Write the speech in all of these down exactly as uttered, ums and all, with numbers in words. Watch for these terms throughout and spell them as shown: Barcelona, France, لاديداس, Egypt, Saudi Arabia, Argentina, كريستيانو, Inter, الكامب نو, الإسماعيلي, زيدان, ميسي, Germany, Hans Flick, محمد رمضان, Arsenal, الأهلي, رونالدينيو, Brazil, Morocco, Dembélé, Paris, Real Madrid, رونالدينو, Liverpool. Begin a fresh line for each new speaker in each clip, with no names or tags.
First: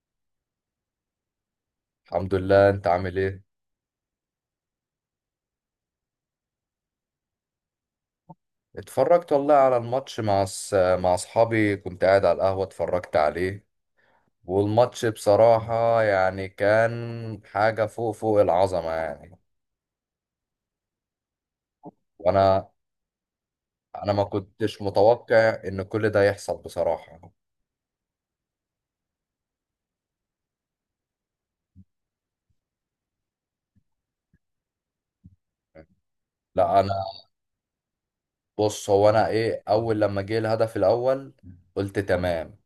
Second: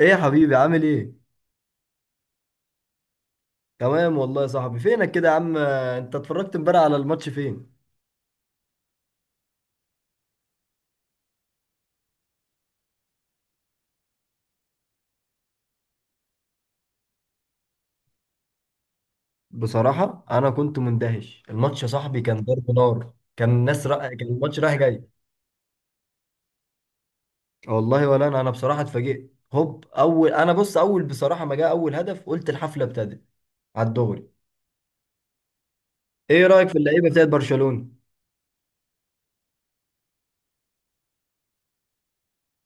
ايه يا حبيبي عامل ايه؟
الحمد لله، انت عامل ايه؟
تمام والله يا صاحبي. فينك كده يا عم؟ انت اتفرجت امبارح على الماتش فين؟
اتفرجت والله على الماتش مع س... مع اصحابي كنت قاعد على القهوة اتفرجت عليه. والماتش بصراحة يعني كان حاجة فوق فوق العظمة يعني.
بصراحة انا كنت مندهش، الماتش يا صاحبي كان
وانا
ضرب نار، كان الناس رأ...
انا ما
كان الماتش رايح
كنتش
جاي.
متوقع ان كل ده يحصل بصراحة.
والله ولا انا انا بصراحة اتفاجئت. هوب اول، انا بص اول بصراحة ما جاء اول هدف قلت الحفلة ابتدت على الدغري. ايه رأيك في
لا انا،
اللعيبة بتاعت برشلونة؟
بص، هو انا ايه، اول لما جه الهدف الاول قلت تمام.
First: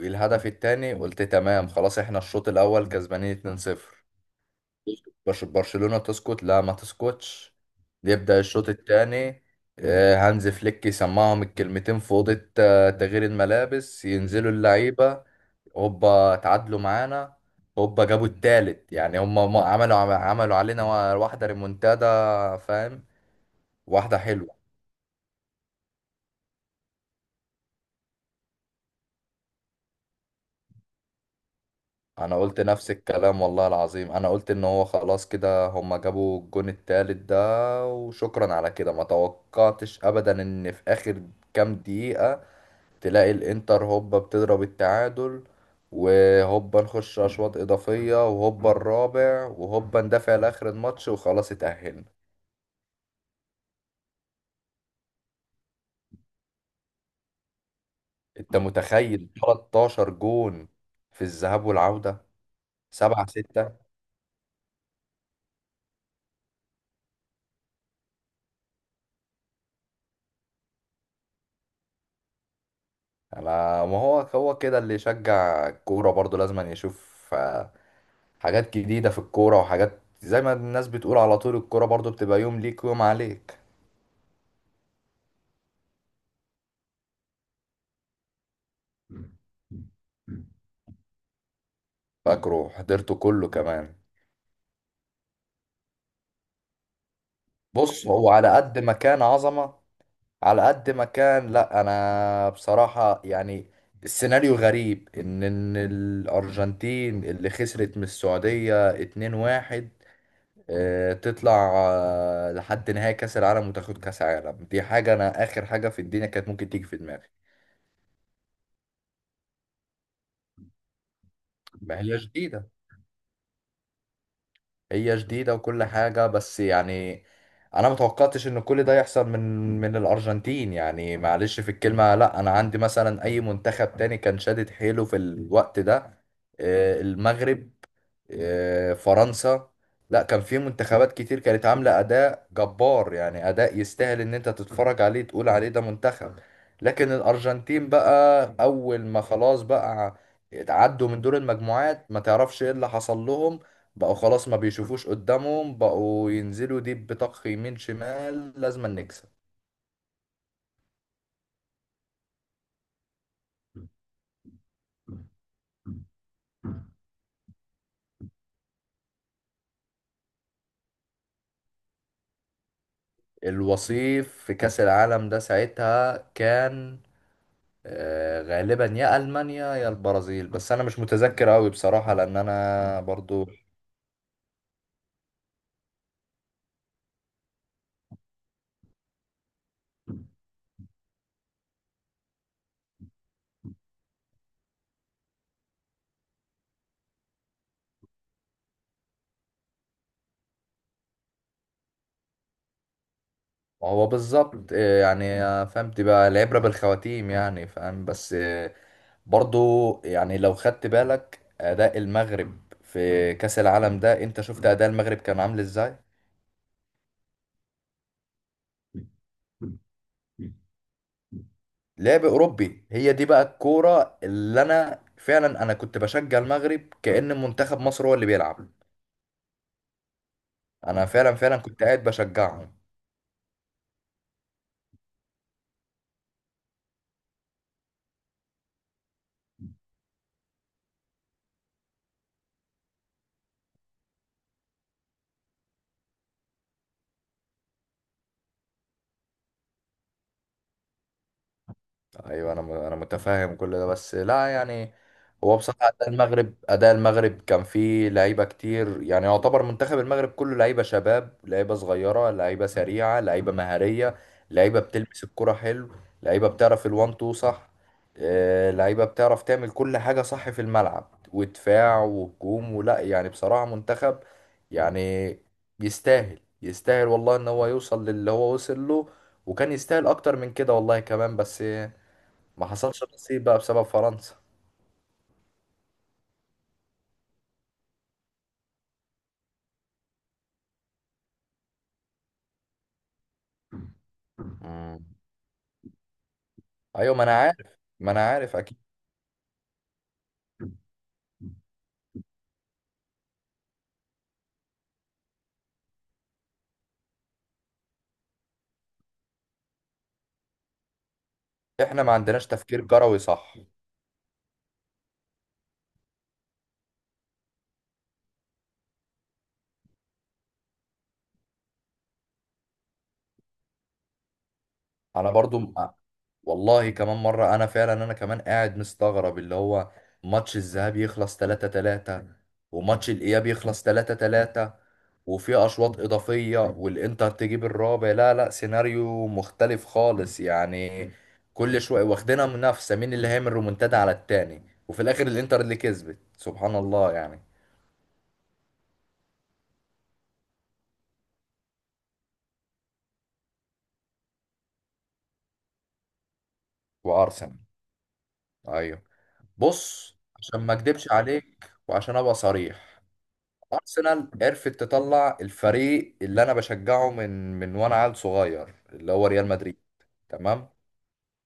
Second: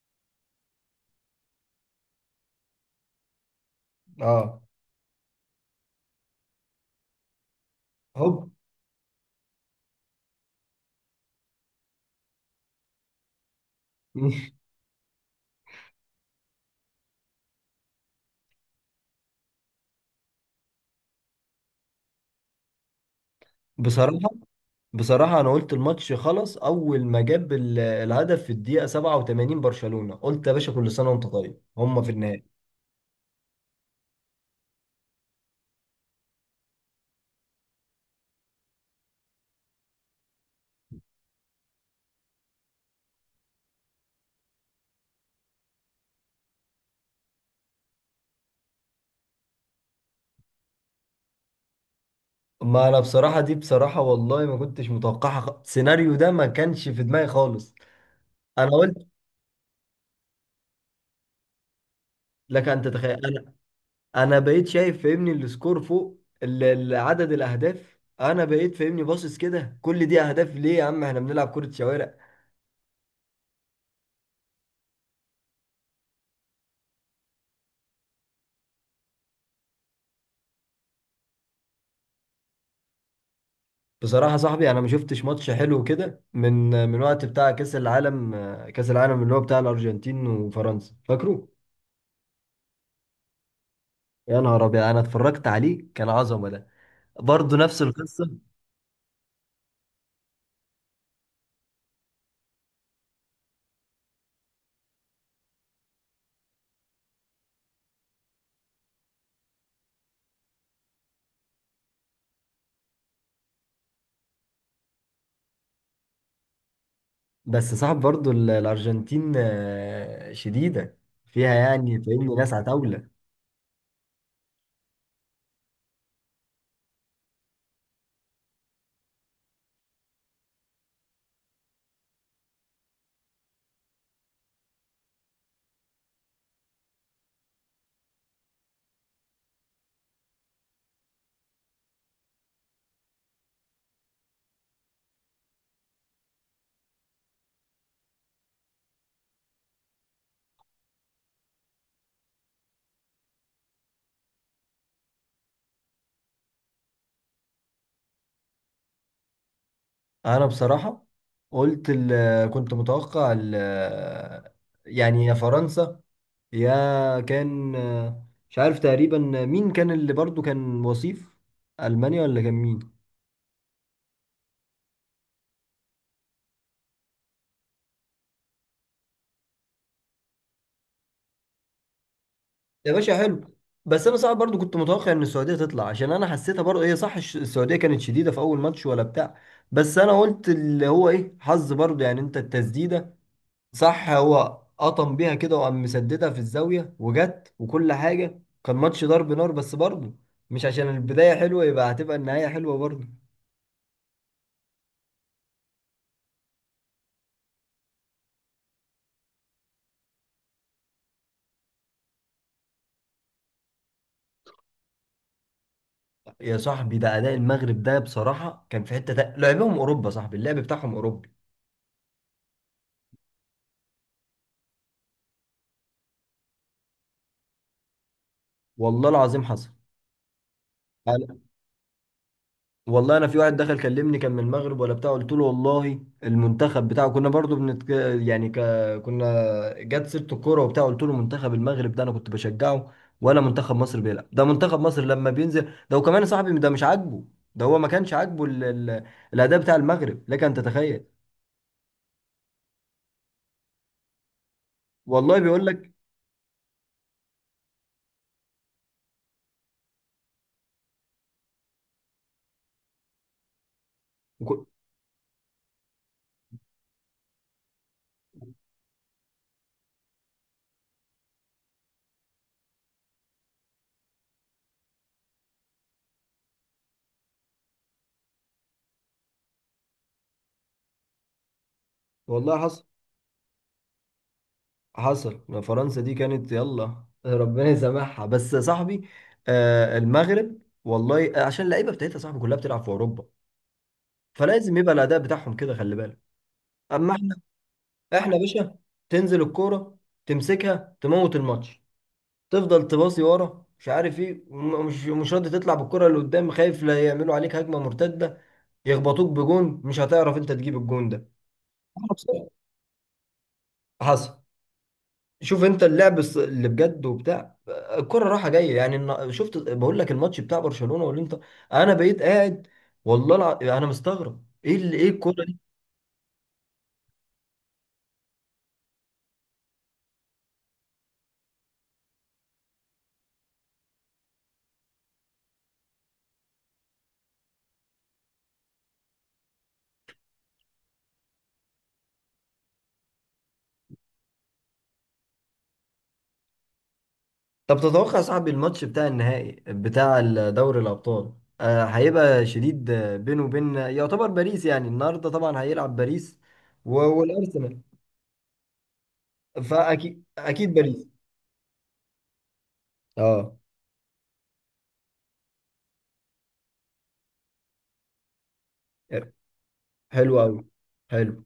الهدف التاني قلت تمام، خلاص احنا الشوط الاول كسبانين اتنين صفر.
اه.
برش- برشلونة تسكت؟ لا ما تسكتش. يبدأ
هوب.
الشوط الثاني، هانز فليك يسمعهم الكلمتين في أوضة آه، تغيير الملابس، ينزلوا اللعيبة. هوبا تعادلوا معانا، هوبا جابوا التالت. يعني هم ما- عملوا عملوا علينا وا- واحدة ريمونتادا، فاهم؟ واحدة
بصراحة
حلوة.
بصراحة أنا قلت الماتش خلص أول ما جاب ال- الهدف في الدقيقة سبعة وثمانين، برشلونة، قلت يا باشا كل سنة وأنت طيب، هما في
أنا
النهائي.
قلت نفس الكلام والله العظيم، أنا قلت إن هو خلاص كده، هم جابوا الجون التالت ده وشكرا على كده. ما توقعتش أبدا إن في آخر كام دقيقة تلاقي الانتر هوبا بتضرب التعادل، وهوبا نخش اشواط اضافيه، وهوبا الرابع، وهوبا ندافع لاخر الماتش وخلاص اتاهلنا.
ما أنا بصراحة دي، بصراحة والله ما كنتش متوقعها. خ- السيناريو ده ما كانش في دماغي خالص.
انت
أنا قلت،
متخيل ثلاثة عشر جون في الذهاب والعوده؟
لك أن تتخيل.
7
أنا
6
أنا بقيت شايف فاهمني السكور فوق ال- ال- عدد الأهداف، أنا بقيت فاهمني باصص كده، كل دي أهداف ليه يا عم؟ إحنا بنلعب كرة شوارع.
انا، ما هو هو كده اللي يشجع الكوره برضه، لازم أن يشوف آه، حاجات جديده في الكوره، وحاجات زي ما الناس بتقول، على طول الكوره برضه بتبقى يوم ليك ويوم عليك.
بصراحة صاحبي أنا ما شفتش ماتش حلو كده من، من وقت بتاع كأس العالم، كأس العالم اللي هو بتاع الأرجنتين وفرنسا، فاكره؟
فاكره، حضرته كله كمان.
يا نهار أبيض، أنا اتفرجت عليه كان عظمة ده، برضه نفس
بص،
القصة.
هو على قد ما كان عظمة، على قد ما كان، لا انا بصراحة يعني السيناريو غريب، ان ان الارجنتين اللي خسرت من السعودية اتنين واحد آه، تطلع آه، لحد نهائي كاس العالم وتاخد كاس عالم، دي حاجة انا اخر حاجة في الدنيا كانت ممكن تيجي في دماغي.
بس صاحب برضه ال- الأرجنتين آه، شديدة، فيها
ما
يعني
هي
فاهمني ناس
جديدة،
عتاولة.
هي جديدة وكل حاجة، بس يعني أنا متوقعتش إن كل ده يحصل من من الأرجنتين. يعني معلش في الكلمة، لأ، أنا عندي مثلا أي منتخب تاني كان شادد حيله في الوقت ده، آه، المغرب، آه، فرنسا. لا، كان في منتخبات كتير كانت عاملة أداء جبار، يعني أداء يستاهل إن أنت تتفرج عليه تقول عليه ده منتخب. لكن الأرجنتين بقى، أول ما خلاص بقى عدوا من دور المجموعات ما تعرفش إيه اللي حصل لهم، بقوا خلاص ما بيشوفوش قدامهم، بقوا ينزلوا ديب بطخ يمين شمال لازم نكسب.
أنا بصراحة قلت ال- كنت متوقع ال- يعني يا فرنسا يا كان، آه، مش عارف تقريبا مين كان اللي برضه كان وصيف، ألمانيا ولا كان مين؟
الوصيف في كأس العالم ده ساعتها كان آه، غالبا يا المانيا يا البرازيل، بس انا مش متذكر قوي بصراحه لان
يا
انا
باشا
برضو.
حلو. بس انا صعب برضو، كنت متوقع ان السعوديه تطلع، عشان انا حسيتها برضو هي صح، الش- السعوديه كانت شديده في اول ماتش ولا بتاع. بس انا قلت اللي هو ايه حظ برضو يعني، انت التسديده صح، هو قطم بيها كده وقام مسددها في الزاويه وجت، وكل حاجه كان ماتش ضرب نار. بس برضو مش عشان البدايه حلوه يبقى هتبقى النهايه حلوه برضو.
ما هو بالظبط آه، يعني آه، فهمت بقى، العبره بالخواتيم يعني، فاهم؟ بس آه، برضو يعني لو خدت بالك اداء المغرب في كاس العالم ده، انت شفت اداء المغرب كان عامل ازاي.
يا صاحبي ده اداء المغرب ده بصراحه كان في حته، تا- لعبهم اوروبا صاحبي، اللعب بتاعهم اوروبي.
لعب اوروبي، هي دي بقى الكوره اللي انا فعلا انا كنت بشجع المغرب كأن منتخب مصر هو اللي بيلعب.
والله العظيم حصل.
انا فعلا فعلا كنت قاعد بشجعهم.
والله انا في واحد دخل كلمني كان من المغرب ولا بتاع، قلت له والله المنتخب بتاعه كنا برضو بنت، يعني ك... كنا، جت سيره الكوره وبتاع، قلت له منتخب المغرب ده انا كنت بشجعه ولا منتخب مصر بيلعب، ده منتخب مصر لما بينزل ده، وكمان يا صاحبي ده مش عاجبه، ده هو ما كانش عاجبه ال... ال... الاداء بتاع المغرب، لك ان تتخيل.
ايوه انا م- انا متفاهم كل ده، بس لا يعني.
والله
هو
بيقول
بصراحه
لك.
اداء المغرب، اداء المغرب كان فيه لعيبه كتير، يعني يعتبر منتخب المغرب كله لعيبه شباب، لعيبه صغيره، لعيبه سريعه، لعيبه مهاريه،
وك-
لعيبه بتلمس الكره حلو، لعيبه بتعرف الوان تو صح، آه، لعيبه بتعرف تعمل كل حاجه صح في الملعب، ودفاع وهجوم. ولا يعني بصراحه منتخب يعني يستاهل، يستاهل والله ان هو يوصل للي هو وصل له، وكان يستاهل اكتر من كده والله كمان، بس
والله
ما
حصل.
حصلش نصيب بقى بسبب فرنسا.
حصل. فرنسا دي كانت يلا ربنا يسامحها، بس يا صاحبي آه المغرب، والله عشان اللعيبه بتاعتها يا صاحبي كلها بتلعب في اوروبا، فلازم يبقى
مم.
الاداء بتاعهم كده، خلي بالك. اما
ايوه، ما انا
احنا،
عارف، ما انا
احنا يا
عارف
باشا
اكيد.
تنزل الكوره تمسكها تموت الماتش، تفضل تباصي ورا مش عارف ايه، وم- مش مش راضي تطلع بالكره اللي قدام، خايف لا يعملوا عليك هجمه مرتده يخبطوك بجون مش هتعرف انت تجيب الجون ده.
احنا
أنا
ما عندناش
بصراحة
تفكير كروي، صح.
حصل. شوف انت اللعب الص- اللي بجد وبتاع، الكرة رايحة جاية يعني، النا- شفت بقول لك الماتش بتاع برشلونة والانتر، انا بقيت قاعد والله الع... انا مستغرب ايه اللي ايه
انا
الكرة.
برضو م- والله كمان مره انا فعلا، انا كمان قاعد مستغرب اللي هو ماتش الذهاب يخلص تلاتة تلاتة، وماتش الاياب يخلص تلاتة تلاتة، وفي اشواط اضافيه والانتر تجيب الرابع. لا لا، سيناريو مختلف خالص يعني، كل شويه واخدينها منافسه مين اللي هيعمل رومونتادا على التاني، وفي الاخر الانتر اللي كسبت، سبحان الله يعني.
طب تتوقع يا صاحبي الماتش بتاع النهائي بتاع دوري الأبطال آه، هيبقى شديد؟ آه، بينه وبين يعتبر باريس، يعني النهارده طبعا هيلعب باريس و-
وارسنال،
والأرسنال.
ايوه. بص،
فأكيد
عشان ما
أكيد باريس.
اكدبش عليك وعشان ابقى صريح،
اه.
ارسنال عرفت تطلع الفريق اللي انا بشجعه من من وانا عيل صغير، اللي هو ريال مدريد.
حلو أوي.
تمام،
حلو.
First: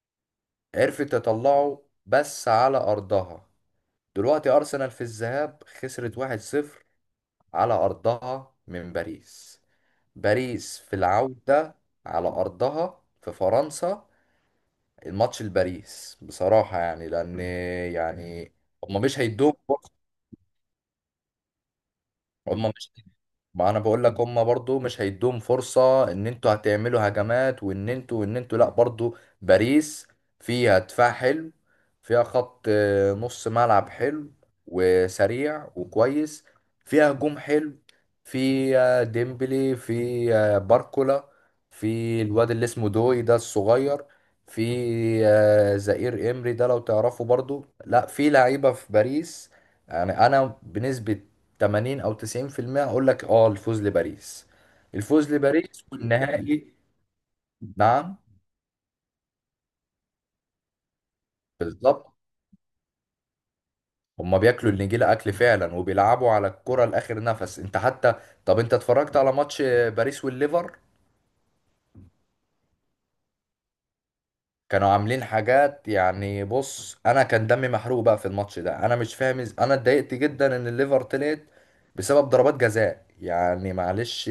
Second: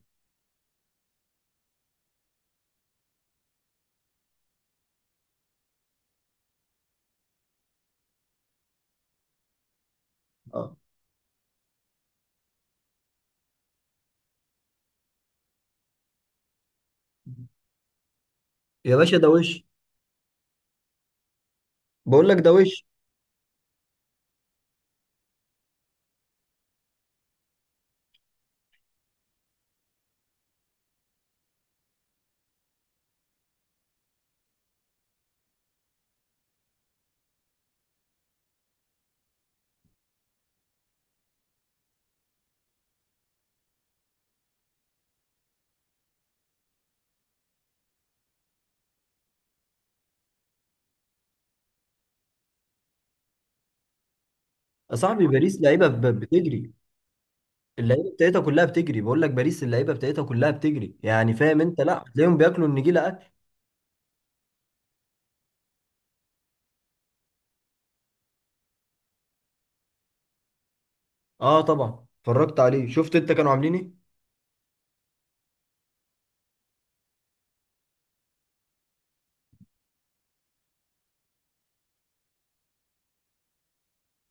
عرفت تطلعه بس على ارضها. دلوقتي ارسنال في الذهاب خسرت واحد صفر على ارضها من باريس،
اه،
باريس في العودة على ارضها في فرنسا، الماتش لباريس بصراحة يعني، لان يعني
يا
هما
باشا
مش
ده
هيدوهم
وش،
فرصة.
بقول لك ده
هما
وش.
مش ما انا بقول لك، هما برضو مش هيدوهم فرصة ان انتوا هتعملوا هجمات، وان انتوا وان انتوا لا برضو. باريس فيها دفاع حلو، فيها خط آه، نص ملعب حلو وسريع وكويس، فيها هجوم حلو، في آه، ديمبلي، في آه، باركولا، في الواد اللي اسمه دوي ده الصغير، في آه، زائير امري ده لو تعرفه برضو. لا، في لعيبة في باريس، يعني انا بنسبة تمانين او تسعين في المية اقول لك اه الفوز لباريس.
يا صاحبي
الفوز
باريس
لباريس
لعيبة، ب- بتجري
والنهائي،
اللعيبة
نعم.
بتاعتها كلها بتجري، بقول لك باريس اللعيبة بتاعتها كلها بتجري، يعني فاهم انت، لا
بالظبط،
هتلاقيهم بياكلوا النجيلة أكل.
هما بياكلوا النجيلة اكل فعلا وبيلعبوا على الكرة لاخر نفس. انت حتى طب، انت اتفرجت على ماتش باريس والليفر؟
اه طبعا اتفرجت عليه، شفت انت كانوا عاملين ايه.
كانوا عاملين حاجات يعني. بص، انا كان دمي محروق بقى في الماتش ده، انا مش فاهم إز... انا اتضايقت جدا ان الليفر طلعت بسبب ضربات جزاء، يعني معلش.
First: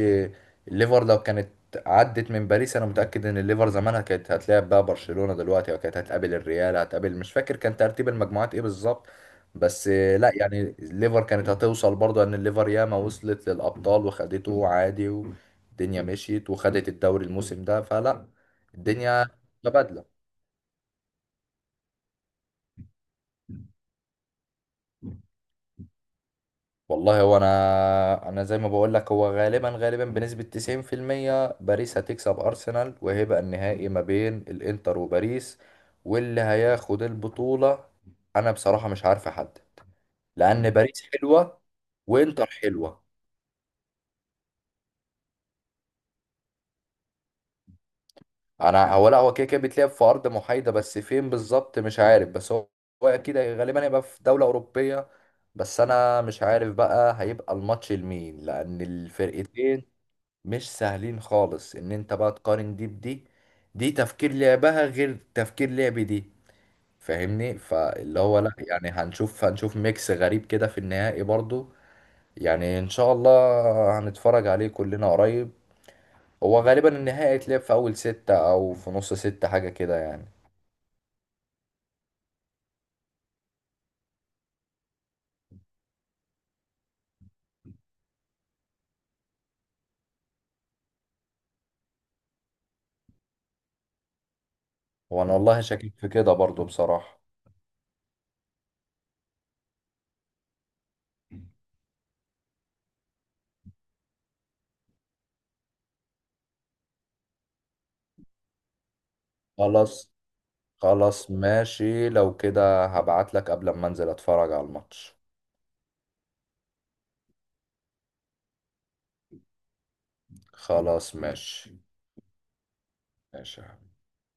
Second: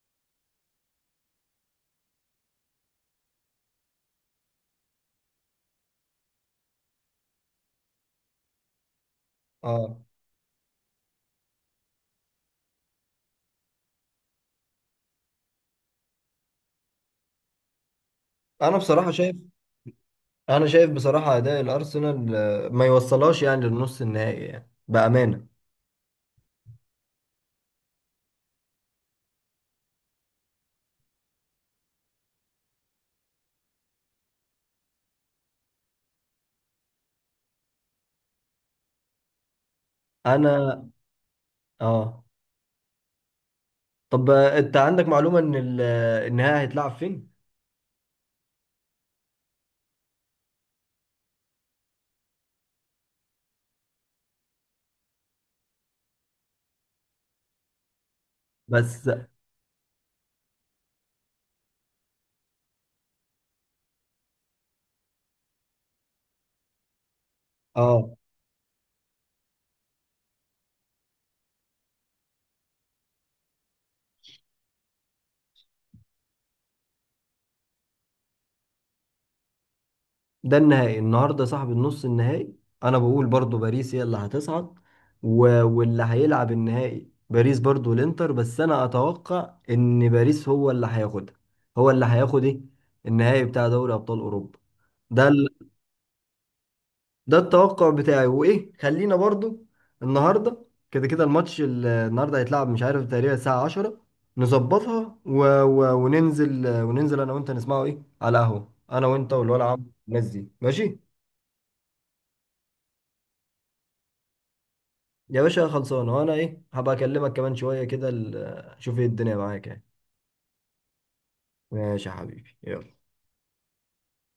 الليفر لو كانت عدت من باريس، انا متأكد ان الليفر زمانها كانت هتلاعب بقى برشلونة دلوقتي، او كانت هتقابل الريال، هتقابل مش فاكر كان ترتيب المجموعات ايه بالظبط. بس
اه
لا يعني الليفر كانت هتوصل برضه، ان الليفر ياما وصلت للابطال وخدته عادي، والدنيا مشيت وخدت الدوري الموسم ده، فلا،
انا بصراحة
الدنيا
شايف،
متبادلة.
انا شايف بصراحه اداء الارسنال آه، ما يوصلهاش يعني للنص النهائي يعني بامانه.
والله هو انا، انا زي ما بقول لك، هو غالبا غالبا بنسبة تسعين في المية باريس هتكسب ارسنال، وهيبقى النهائي ما بين الانتر وباريس. واللي هياخد البطولة انا بصراحة مش عارف احدد،
انا
لان مم. باريس حلوة
اه.
وانتر حلوة.
طب آه، انت عندك معلومه ان ال- آه، النهائي هيتلعب فين؟
انا هو، لا هو كده كده بيتلعب في ارض محايدة، بس فين بالظبط مش عارف، بس هو، هو اكيد غالبا هيبقى في دولة اوروبية. بس انا مش عارف بقى هيبقى الماتش لمين، لان
بس
الفرقتين مش سهلين خالص ان انت بقى تقارن دي بدي، دي تفكير لعبها غير تفكير لعب دي، فاهمني؟
اه،
فاللي هو لا يعني، هنشوف، هنشوف ميكس غريب كده في النهائي برضو، يعني ان شاء الله هنتفرج عليه كلنا قريب. هو غالبا النهائي اتلعب في اول ستة او في نص ستة، حاجة كده يعني.
ده النهائي النهارده صاحب، النص النهائي. انا بقول برضو باريس هي اللي هتصعد، و... واللي هيلعب النهائي باريس برضو الانتر، بس انا اتوقع ان باريس هو اللي هياخدها. هو اللي هياخد ايه؟ النهائي بتاع دوري ابطال اوروبا ده.
وانا والله شاكك في كده برضو بصراحة.
ده التوقع بتاعي. وايه، خلينا برضو النهارده كده كده الماتش ال- النهارده هيتلعب مش عارف تقريبا الساعة عشرة، نظبطها و... و... وننزل، وننزل انا وانت نسمعه ايه على قهوة انا وانت والولد عم
خلاص.
الناس دي، ماشي؟
خلاص ماشي، لو كده هبعت لك قبل ما انزل اتفرج على الماتش.
يا باشا خلصانه. وانا ايه هبقى اكلمك كمان شوية كده، ال- شوف ايه الدنيا معاك يعني.
خلاص ماشي.
ماشي يا حبيبي، يلا.
ماشي.